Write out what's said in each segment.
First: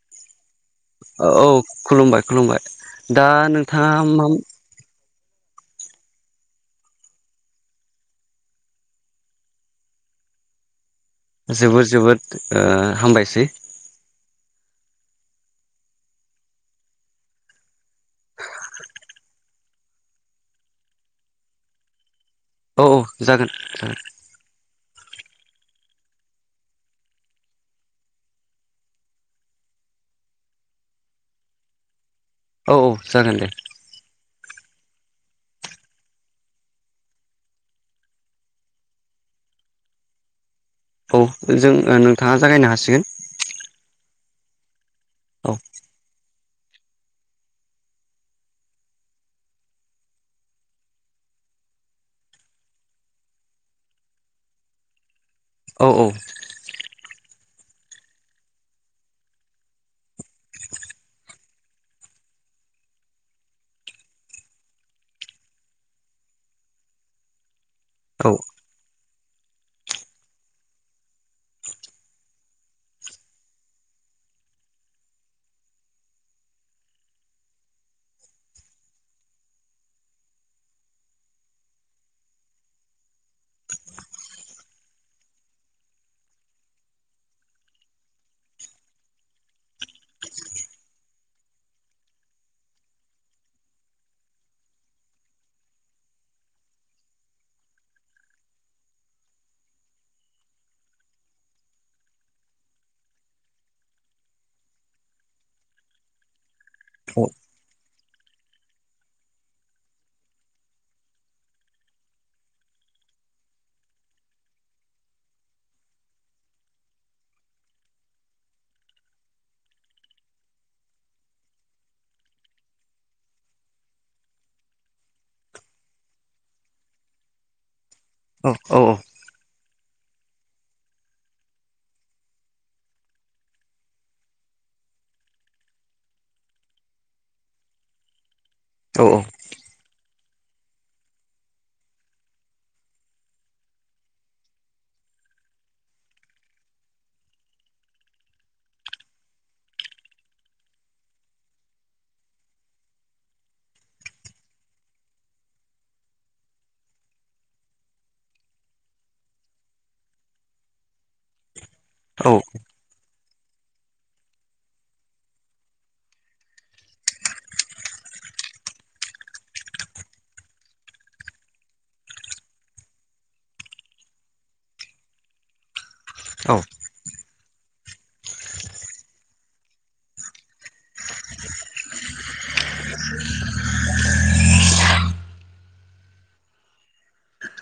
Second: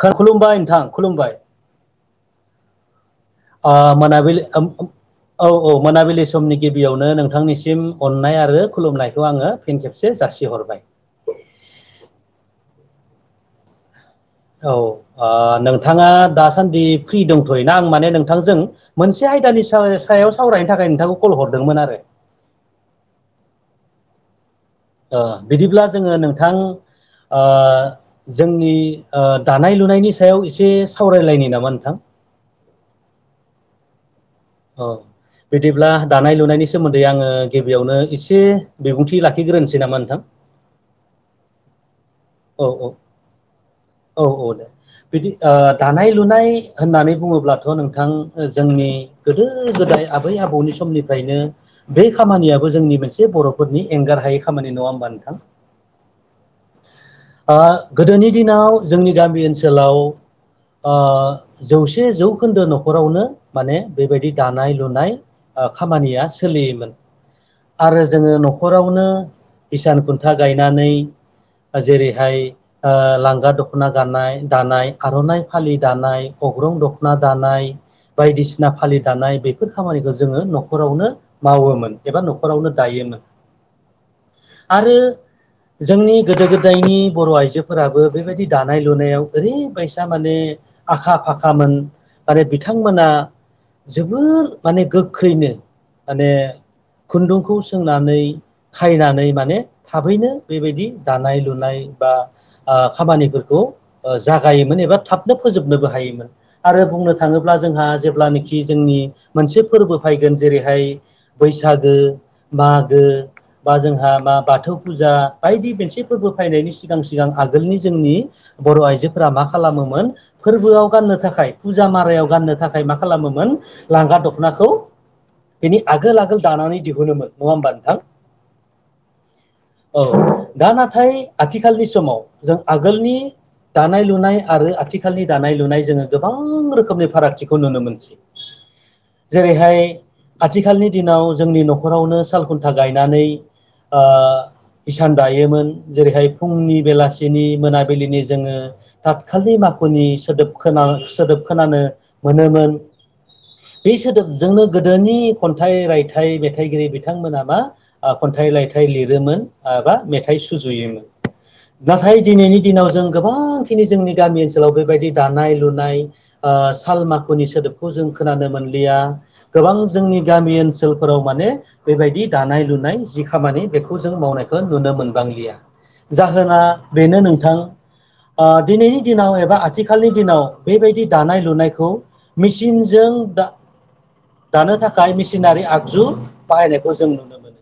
खुलुमबाय नोंथां औ खुलुमबाय औ खुलुमबाय खुलुमबाय। दा ओ नोंथाङा मा मोनाबिलि [unintelligible] औ औ मोनाबिलि समनि गिबियावनो नोंथांनिसिम अननाय आरो खुलुमनायखौ आङो फिन खेबसे जा जासि हरबाय। जोबोद जोबोद ओ हामबायसै। औ ओ नोंथाङा दासान्दि फ्रि दंथ'योना आं माने नोंथांजों मोनसे आय यदानि साव सायाव सावरायनो थाखाय नोंथांखौ कल हरदोंमोन आरो। औ औ जागोन जागोन। ओ बिदिब्ला जोङो नोंथां ओ जोंनि ओ दानाय लुनायनि सायाव एसे सावरायलायनि नामा नोंथां? औ औ जागोन दे। औ। बिदिब्ला दानाय लुनायनि सोमोन्दै आङो गिबियावनो एसे बिबुंथि लाखिग्रोनोसै नामा नोंथां? औ जों आनो औ औ औ औ दे। बिदि ओ औ दानाय लुनाय होननानै बुङोब्लाथ' नोंथां जोंनि गोदो गोदाय आबै आबौनि समनिफ्रायनो बे खामानियाबो जोंनि मोनसे बर'फोरनि एंगार हायै खामानि, नङा होमबा नोंथां? औ औ। ओ गोदोनि दिनाव जोंनि गामि ओनसोलाव ओ जौसे जौखोन्दो न'खरावनो माने बेबायदि दानाय लुनाय ओ खामानिया सोलियोमोन। आरो औ जोङो न'खरावनो इसान खुन्था गायनानै जेरैहाय लांगा दख'ना गानाय दानाय आर'नाइ फालि दानाय अग्रं दख'ना दानाय। बायदिसिना फालि दानाय बेफोर खामानिखौ जोङो न'खरावनो मावोमोन एबा न'खरावनो दायो मोन। आरो जोंनि गोदो गोद दायनि बर' आइजोफोराबो बेबायदि दानाय लुनायाव ओरैबायसा माने आखा फाखामोन आरो बिथांमोना। जोबोद माने गोख्रैनो माने खुन्दुंखौ सोंनानै खायनानै माने थाबैनो बेबायदि दानाय लुनाय बा खामानिफोरखौ जागायोमोन एबा थाबनो फोजोबनोबो हायोमोन। आरो बुंनो थाङोब्ला जोंहा जेब्ला नाखि जोंनि मोनसे फोरबो फैगोन जेरैहाय बैसागो मागो बा जोंहा मा बाथौ फुजा बायदि मोनसे फोरबो फैनायनि सिगां सिगां आगोलनि जोंनि बर' आइजोफोरा मा खालामोमोन फोरबोआव गाननो थाखाय थाखाय फुजा मारायाव गाननो थाखाय मा खालामोमोन लांगा दख'नाखौ बेनि आगोल आगोल दानानै दिहुनोमोन नङा होमबा नोंथां। औ औ औ। औ दा नाथाय आथिखालनि समाव जों आगोलनि दानाय लुनाय आरो आथिखालनि दानाय लुनाय जोङो गोबां रोखोमनि फारागथिखौ नुनो मोनसै औ जेरैहाय आथिखालनि दिनाव जोंनि न'खरावनो साल खुन्था गायनानै हिसान दायोमोन जेरैहाय फुंनि बेलासिनि मोनाबिलिनि जोङो थत खाालनि माखुनि सोदोब खोनां सोदोब खोनानो मोनोमोन बे सोदोबजोंनो गोदोनि खन्थाइ रायथाइ मेथाइगिरि बिथांमोना मा खन्थाइ मेथाइ रायथाइ लिरोमोन बा मेथाइ सुजुयोमोन नाथाय औ दिनैनि दिनाव जों गोबांखिनि जोंनि गामि ओनसोलाव बेबायदि दानाय लुनाय साल माखुनि सोदोबखौ जों खोनानो मोनलिया गोबां जोंनि गामि ओनसोलफोराव माने बेबायदि दानाय लुनाय जि खामानि बेखौ जों मावनायखौ नुनो मोनबांलिया जाहोना बेनो नोंथां दिनैनि दिनाव एबा आथिखालनि दिनाव बेबायदि दानाय लुनायखौ मेचिनजों दा दानो थाखाय मेसिनारि आगजु बाहायनायखौ जों नुनो मोनो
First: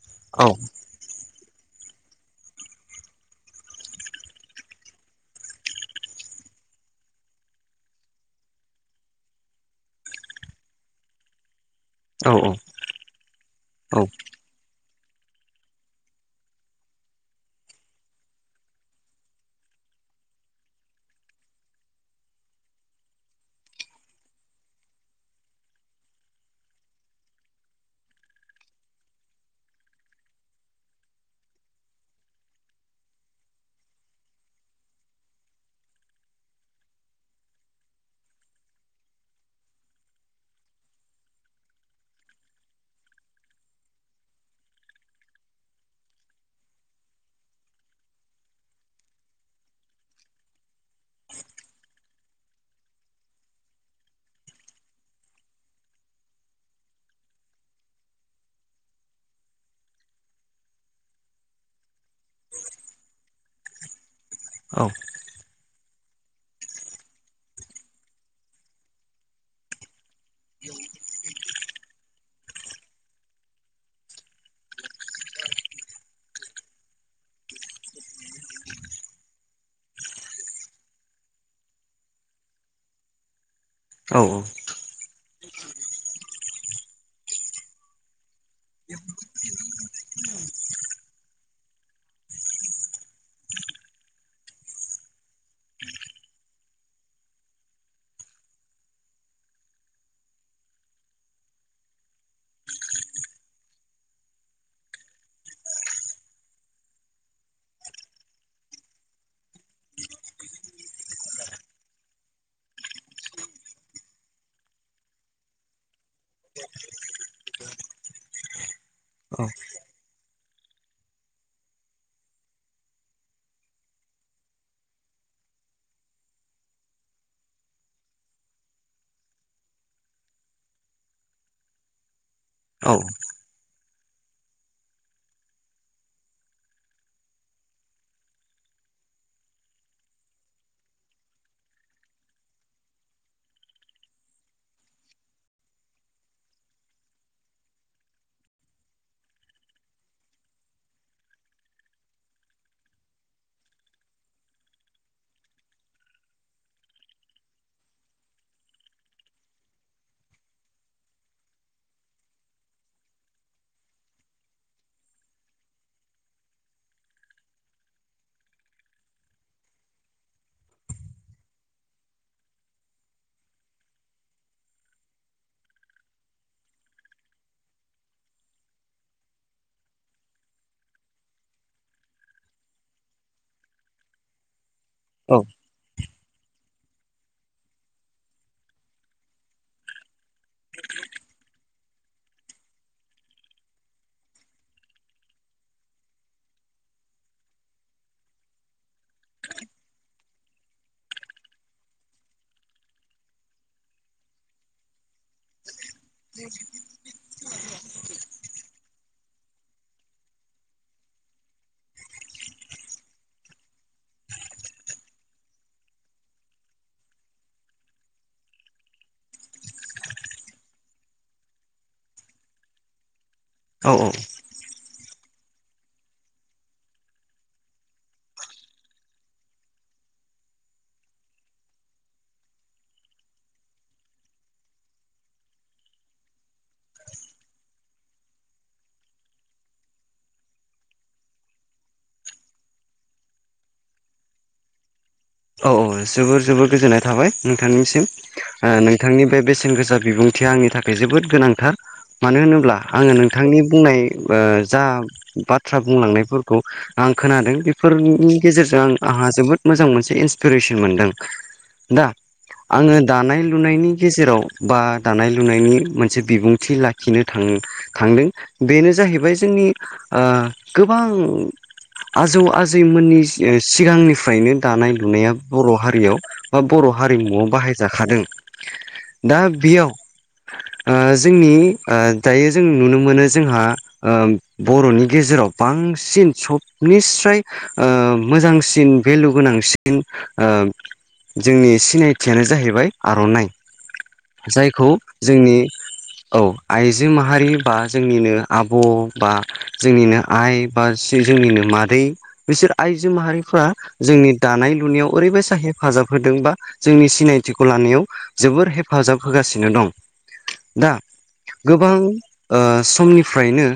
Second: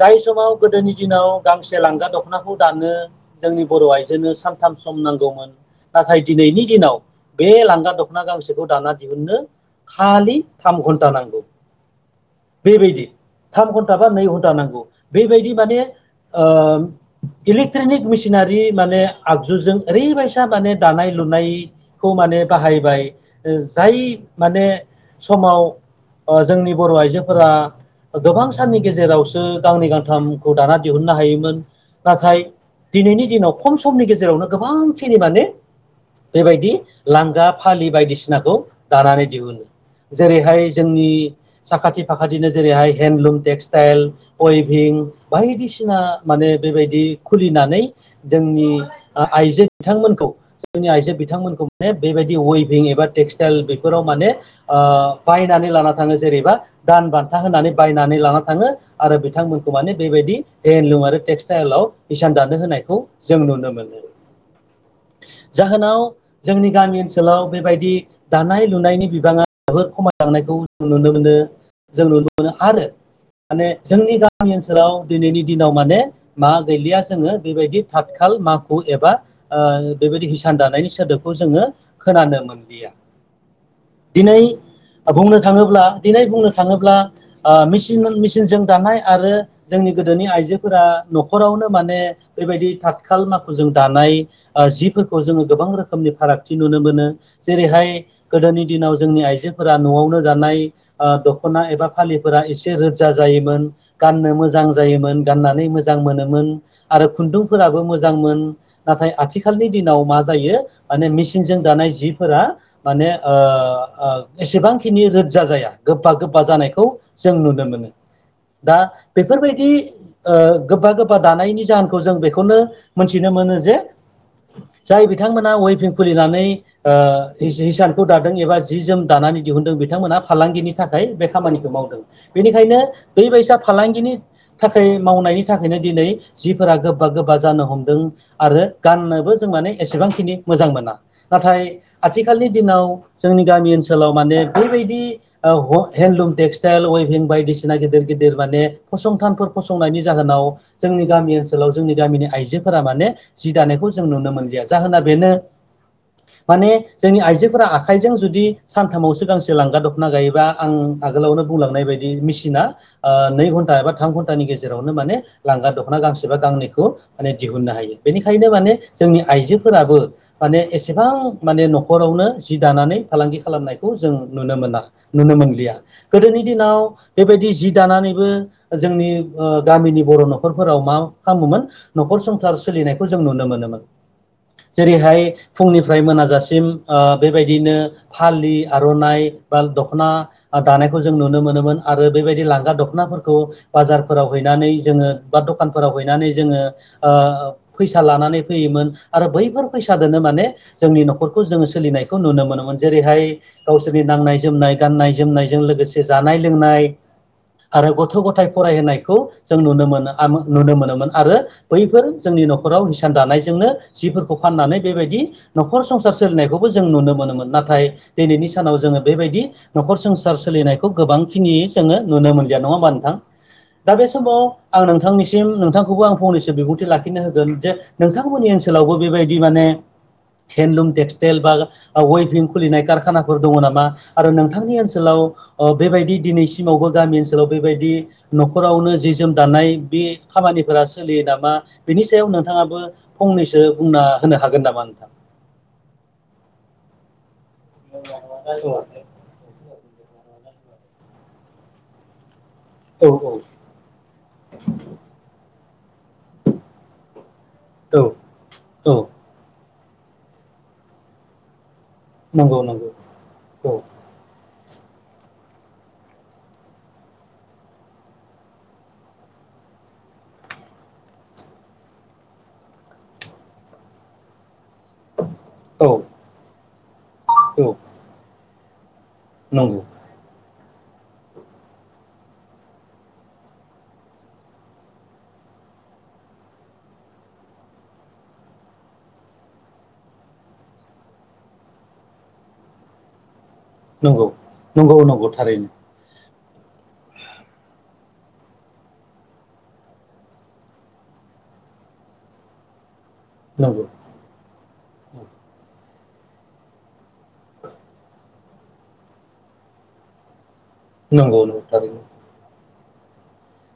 जाय समाव गोदोनि दिनाव गांसे लांगा दखान दख'नाखौ दानो जोंनि बर' आइजनो सानथाम सम नांगौमोन नाथाय दिनैनि दिनाव बे लांगा दख'ना गांसोखौ दाना दिहुननो खालि थाम घन्टा नांगौ बेबायदि थाम घन्टा औ बा नै घन्टा नांगौ बेबायदि माने इलेक्ट्रनिक मेसिनारि माने आगजुजों ओरैबायसा माने दानाय लुनायखौ माने बाहायबाय जाय माने समाव जोंनि बर' आइजोफोरा गोबां साननि गेजेरावसो गांनै गांथामखौ दाना दिहुननो हायोमोन नाथाय दिनैनि दिनाव खम समनि गेजेरावनो गोबांखिनि माने बेबायदि लांगा फालि बायदिसिनाखौ दानानै दिहुनो जेरैहाय जोंनि साखाथि फाखाथिनो जेरैहाय हेन्दलुम टेक्सटाइल अइभिं बायदिसिना माने बेबायदि खुलिनानै जोंनि आइजो बिथांमोनखौ जोंनि आइजो बिथांमोनखौ मे बेबायदि वेभिं एबा टेक्सटाइल बेफोराव माने बायनानै लाना थाङो जेरैबा दान बान्था होनानै बायनानै लाना थाङो आरो बिथांमोनखौ माने बेबायदि हन्दलुं आरो टेक्स ट्रलाव हिसान दानो होनायखौ जों नुनो मोनो औ जाहोनाव जोंनि गामि ओनसोलाव बेबायदि दानाय लुनायनि बिबाङा जोबोद खमायलांनायखौ नुनो मोनो जों नुनो मोनो आरो माने जोंनि गामि ओनसोलाव दिनैनि दिनाव माने मा गैलिया जोङो बेबायदि थाथखाल माखु एबा बेबायदि हिसान दानायनि सोदोबखौ जोङो खोनानो मोनलिया दिनै बुंनो थाङोब्ला दिनै बुंनो थाङोब्ला मिसिनजों दानाय आरो जोंनि गोदोनि आइ आइजोफोरा न'खरावनो माने बेबायदि थाथखाल माखुजों दानाय जिफोरखौ जोङो गोबां रोखोमनि फारागथि नुनो मोनो जेरैहाय गोदोनि दिनाव जोंनि आइजोफोरा न'आवनो दानाय दख'ना एबा फालिफोरा एसे रोजा जायोमोन गाननो मोजां जायोमोन गाननानै मोजां मोजां मोनोमोन आरो खुन्दुंफोराबो मोजांमोन नाथाय आथिखालनि दिनाव मा जायो माने मेसिनजों दानाय जिफोरा माने एसेबांखिनि रोदजा जाया गोबा गोबा जानायखौ जों नुनो मोनो दा बेफोरबायदि गोबा गोबा दानायनि जाहोनखौ जों बेखौनो मोनथिनो मोनो जे जाय बिथांमोना वेभिं खुलिनानै हिसानखौ दादों एबा जि जोम दानानै दिहुनदों बिथांमोना फालांगिनि थाखाय बे खामानिखौ मावदों बेनिखायनो दै बसा फालांगिनि थाखाय मावनायनि नि थाखायनो दिनै जिफोरा गोबा गोबा जानो हमदों आरो गाननोबो जों माने एसेबांखिनि। मोजां मोना। हलुम टेक्सल वभिं बायदिसिना गिदिर गिदिर माने फसंथानफोर फसंनायनि। जाहोनाव जोंनि गामि ओनसोलाव जोंनि गामिनि। [inaudible] माने जोंनि आइजोफोरा आखाइजों जुदि सानथामावसो गांसे लांगा दखना गायोब्ला। आगोलावनो बुंलांनाय बायदि मिेसिना नै घन्टा एबा थाम घन्टानि गेजेर। जेरावनो माने लांगा दख'ना गांसेबा गांनैखौ माने दिहुननो हायो बेनिखायनो माने जोंनि आइजो। फोराबो माने एसेबां माने न'खरावनो जि दानानै। [inaudible] गामिनि बर' न'खरफोराव। [inaudible] जेरैहाय फुंनिफ्राय मोनाजासिम। बेबायदिनो फालि आर'नाइ बा दख'ना दानायखौ जों नुनो मोनोमोन आरो बेबायदि लांगा दख'नाफोरखौ बाजार। फोराव हैनानै। आरो बैफोर फैसादोनो माने जोंनि न'खरखौ जोङो सोलिनायखौ नुनो मोनोमोन जेरैहाय गावसोरनि। नाय जोमनाय गाननाय जोमनायजों लोगोसे जानाय लोंनाय आरो गथ' गथाय फरायहोनाय नुनो मोनोमोन आरो बैफोर जोंनि न'खराव हिसान दानायजोंनो। फोरखौ फाननानै बेबायदि न'खर संसार सोलिनायखौबो जों नुनो मोनोमोन नाथाय दिनैनि सानाव जोङो। बेबायदि न'खर संसार सोलिनायखौ गोबांखिनि जोङो नुनो मोनलिया नङा होमा नोंथां। दा बे समाव आं नोंथां। नोंथांनिसिम नोंथांखौबो आं फंनैसो बिबुंथि लाखिनो होगोन जे नोंथांमोननि ओनसोलावबो बेबायदि माने। हेन्दलुम टेक्सटाइल बा वेभिं खुलिनाय कारखानाफोर दङ नामा आरो नोंथांनि ओनसोलाव। बेबायदि दिनैसिमावबो गामि ओनसोलाव बेबायदि। न'खरावनो जि जोम दानाय बे खामानिफोरा सोलियो नामा बेनि सायाव नोंथाङाबो। फंनैसो बुंना होनो हागोन नामा नोंथां। औ औ जोबोर जोबोर गोजोननाय थाबाय। नोंथांनिसिम नोंथांनि बे बेसेन गोसा बिबुं। या आंनि थाखाय जोबोद गोनांथार मानो होनोब। औ आङो नोंथांनि बुंनाय जा बाथ्रा। बुंलांनायफोरखौ आं खोनादों औ बेफोरनि गेजेरजों आं औ आंहा जोबोद मोजां मोनसे। एसे इन्सपिरेसन मोनदों दा नंगौ नंगौ आङो दानाय औ लुनायनि गेजेराव। बा दानाय लुनायनि मोनसे बिबुंथि लाखिनो थां थांदों बेनो जाहैबाय जों गोबां। आजौ आजैमोननि सिगांनिफ्रायनो दानाय। नुनाया बर' औ हारियाव बा बर' हारिमुआव बाहायजाखादों दा नंगौ बेयाव। जोंनि दायो जों नुनो मोनो जोंहा बर'नि गेजेराव। बांसिन सबनिस्र मोजांसिन भेलु गोनांसिन। जोंनि सिनायथियानो जाहैबाय आर'नाइ। नंगौ जायखौ नंगौ नंगौ जोंनि। थारैनो औ आइजो माहारि बा जोंनिनो आब' बा जोंनिनो आइ बा। जोंनिनो मादै बिसोर आइजो माहारिफ्रा नंगौ जोंनि। दानाय लुनायाव ओरैबायसा हेफाजाब होदों बा जोंनि सिनायथिखौ लानायाव जोबोर हेफाजाब होगासिनो। [inaudible] गोबां [unintelligible] समनिफ्रायनो।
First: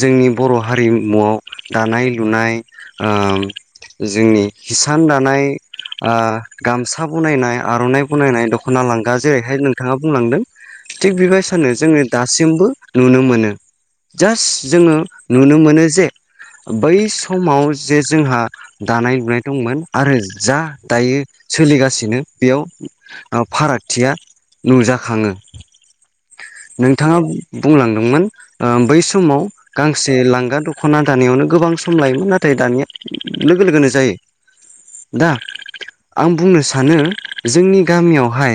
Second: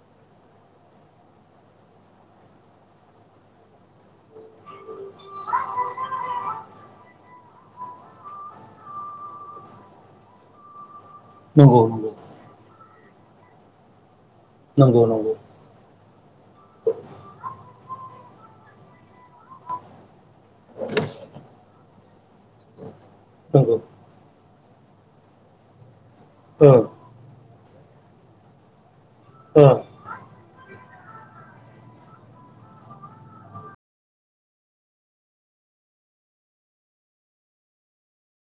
जोंनि बर' हारिमुआव दानाय लुनाय। जोंनि किसान दानाय गामसा। बानायनाय आर'नाइ बानायनाय दख'ना लांगा जेरैहाय नोंथाङा बुंलांदों थिग बेबायदिनो नंगौ जोङो नंगौ दासिमबो नुनो मोनो जास्ट जोङो नंगौ नंगौ नुनो मोनो जे बै समाव जे जोंहा दानाय लुनाय दंमोन आरो जा दायो सोलिगासिनो बेयाव नंगौ फारागथिया नुजाखाङो ओ नोंथाङा बुंलांदोंमोन बै समाव ओ गांसे लांगा द दख'ना दानायावनो गोबां सम लायोमोन नाथाय दानिया लोगो लोगोनो जायो दा आं बुंनो सानो जोंनि गामियावहाय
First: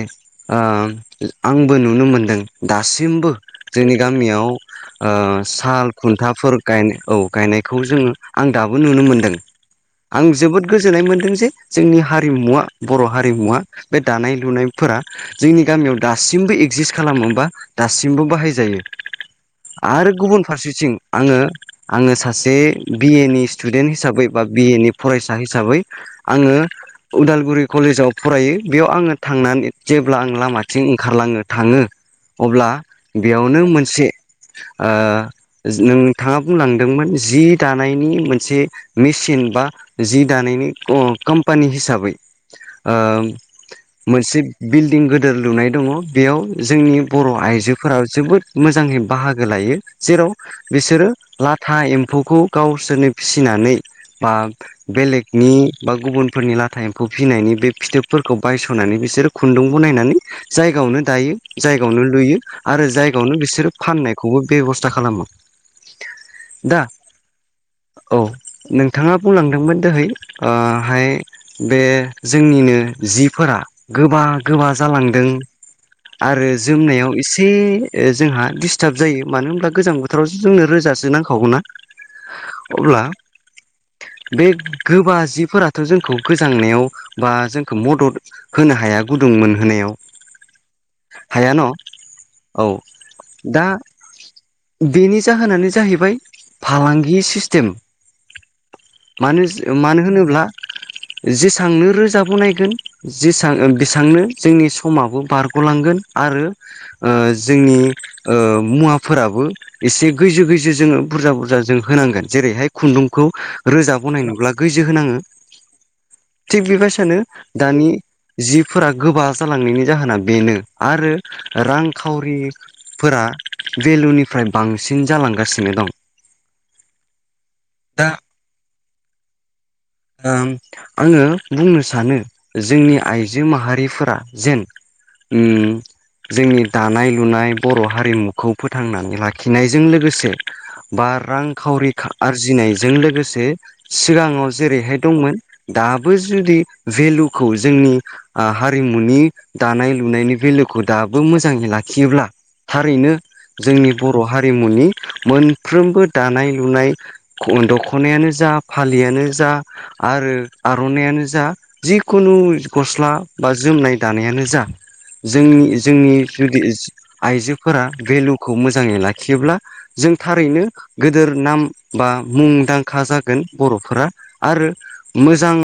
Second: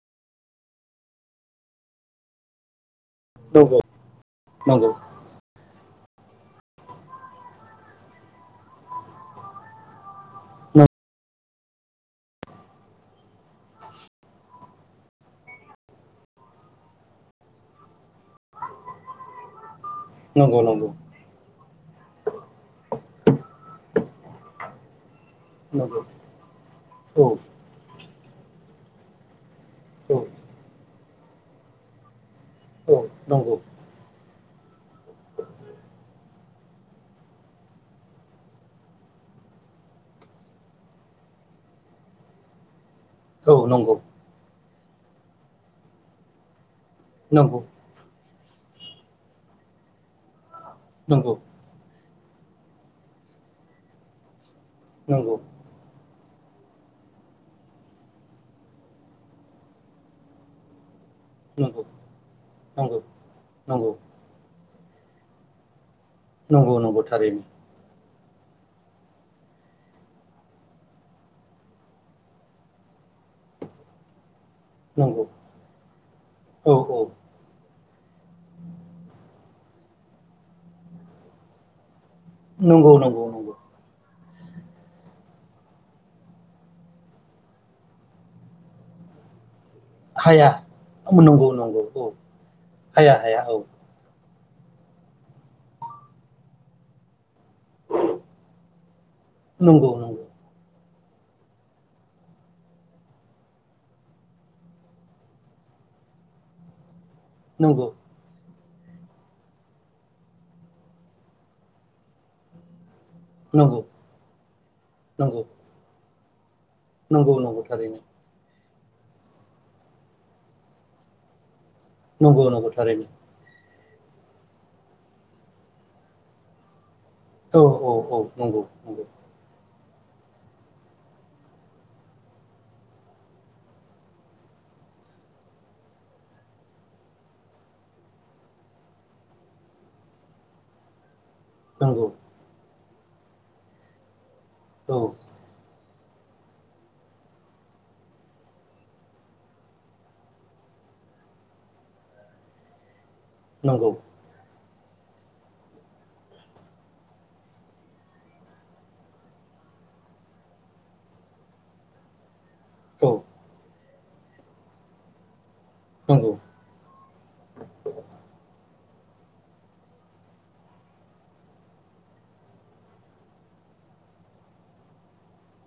आंबो नुनो मोनदों दासिम दासिमबो नंगौ जोंनि गामियाव नंगौ साल खुन्थाफोर गायनायखौ जोङो आं दाबो नुनो मोनदों आं जोबोद गोजोननाय मोनदों जे जोंनि हारिमुवा बर' हारिमुवा बे दानाय लुनायफोरा जोंनि गामियाव दासिमबो एगजिस्ट खालामो होनबा दासिमबो बाहायजायो आरो गुबुन नंगौ नंगौ फारसेथिं आङो आङो सासे बिए नि स्टुडेन्ट हिसाबै बा बिए नि फरायसा फरायसा हिसाबै नंगौ आङो औ उदालगुरि कलेजाव फरायो बेयाव आङो थांनानै औ जेब्ला आं लामाथिं ओंखारलाङो थाङो अब्ला औ नंगौ बेयावनो मोनसे नोंथाङा बुंलांदोंमोन जि दानायनि मोनसे मेचिन बा जि दानायनि कम्पानि हिसाबै औ नंगौ मोनसे बिल्डिं गिदिर लुनाय दङ बेयाव जोंनि बर' नंगौ आइजोफोरा जोबोद मोजाङै बाहागो लायो जेराव बिसोरो नंगौ लाथा एम एम्फौखौ गावसोरनो फिसिनानै बा नंगौ बेलेगनि बा गुबुन फोरनि लाथा एम्फौ फिसिनायनि बे फिथोबफोरखौ बायस'नानै बिसोरो खुन्दुंखौ बनायनानै जायगायावनो दायो जायगायावनो लुयो आरो नंगौ जायगायावनो बिसोरो नंगौ फाननायखौबो बेब'स्था खालामो। नंगौ दा नंगौ थारैनो। औ नोंथाङा बुंलांदोंमोन दोहैहाय बे जोंनिनो जिफोरा गोबां गोबा नंगौ जालांदों आरो औ औ जोमनायाव एसे जोंहा दिस्टार्ब जायो मानो होना गोजां बोथोरावसो जोंनो रोजासो नांखागौ ना नंगौ नंगौ नंगौ। बेग गोबा जिफोराथ' जोंखौ गोजांनायाव बा जोंखौ मदद होनो हाया गुदुंमोन होनायाव हाया नंगौ हाया न' नंगौ औ औ हाया हाया औ दा बेनि जाहोनानो जाहैबाय फालांगि सिस्टेम सिस्टेम मानो नंगौ मानो नंगौ होनोब्ला जेसबांनो रोजाबो बानायगोन बेसेबांनो जोंनि समाबो बारग'लांगोन आरो जोंनि नंगौ मुवाफोराबो बु एसे गैजो गैजो जोङो बुरजा बुरजा जों होनांगोन जेरैहाय खुन्दुं खौ नंगौ रोजा बानायनोब्ला गोजो होनाङो। नंगौ थिग बेबायसानो नंगौ नंगौ दानि थारैनो जि फोरा गोबा जालांनायनि जाहोना बेनो आरो नंगौ नंगौ थारैनो रांखावरिफोरा भेलुनिफ्राय बांसिन जालांगासिनो दं। औ औ दा औ नंगौ नंगौ। आङो बुंनो सानो जोंनि आइजो माहारिफोरा जेन उम जोंनि दानाय लुनाय बर' हारिमुखौ फोथांनानै लाखिनायजों लोगोसे बार रांखावरि नंगौ आरजिनायजों लोगोसे सिगाङाव औ जेरैहाय दंमोन दा। ब जुदि भेलुखौ जोंनि हारिमुनि दानाय लुनायनि भेलुखौ दा आबो मोजाङै लाखियोब्ला थारैनो नंगौ जोंनि बर' हारिमुनि मोनफ्रोमबो दानाय लुनाय। खुन दख'नायानो जा फालियानो जा आरो आर'नायानो जा जिखुनु गस्ला औ बा जोमनाय दानायानो जा। जोंनि जोंनि नंगौ जुदि आइजोफोरा भेलुखौ मोज मोजाङै लाखियोब्ला जों थारैनो गोदोर नाम बा मुंदांखा जागोन बर'फोरा आरो मोजां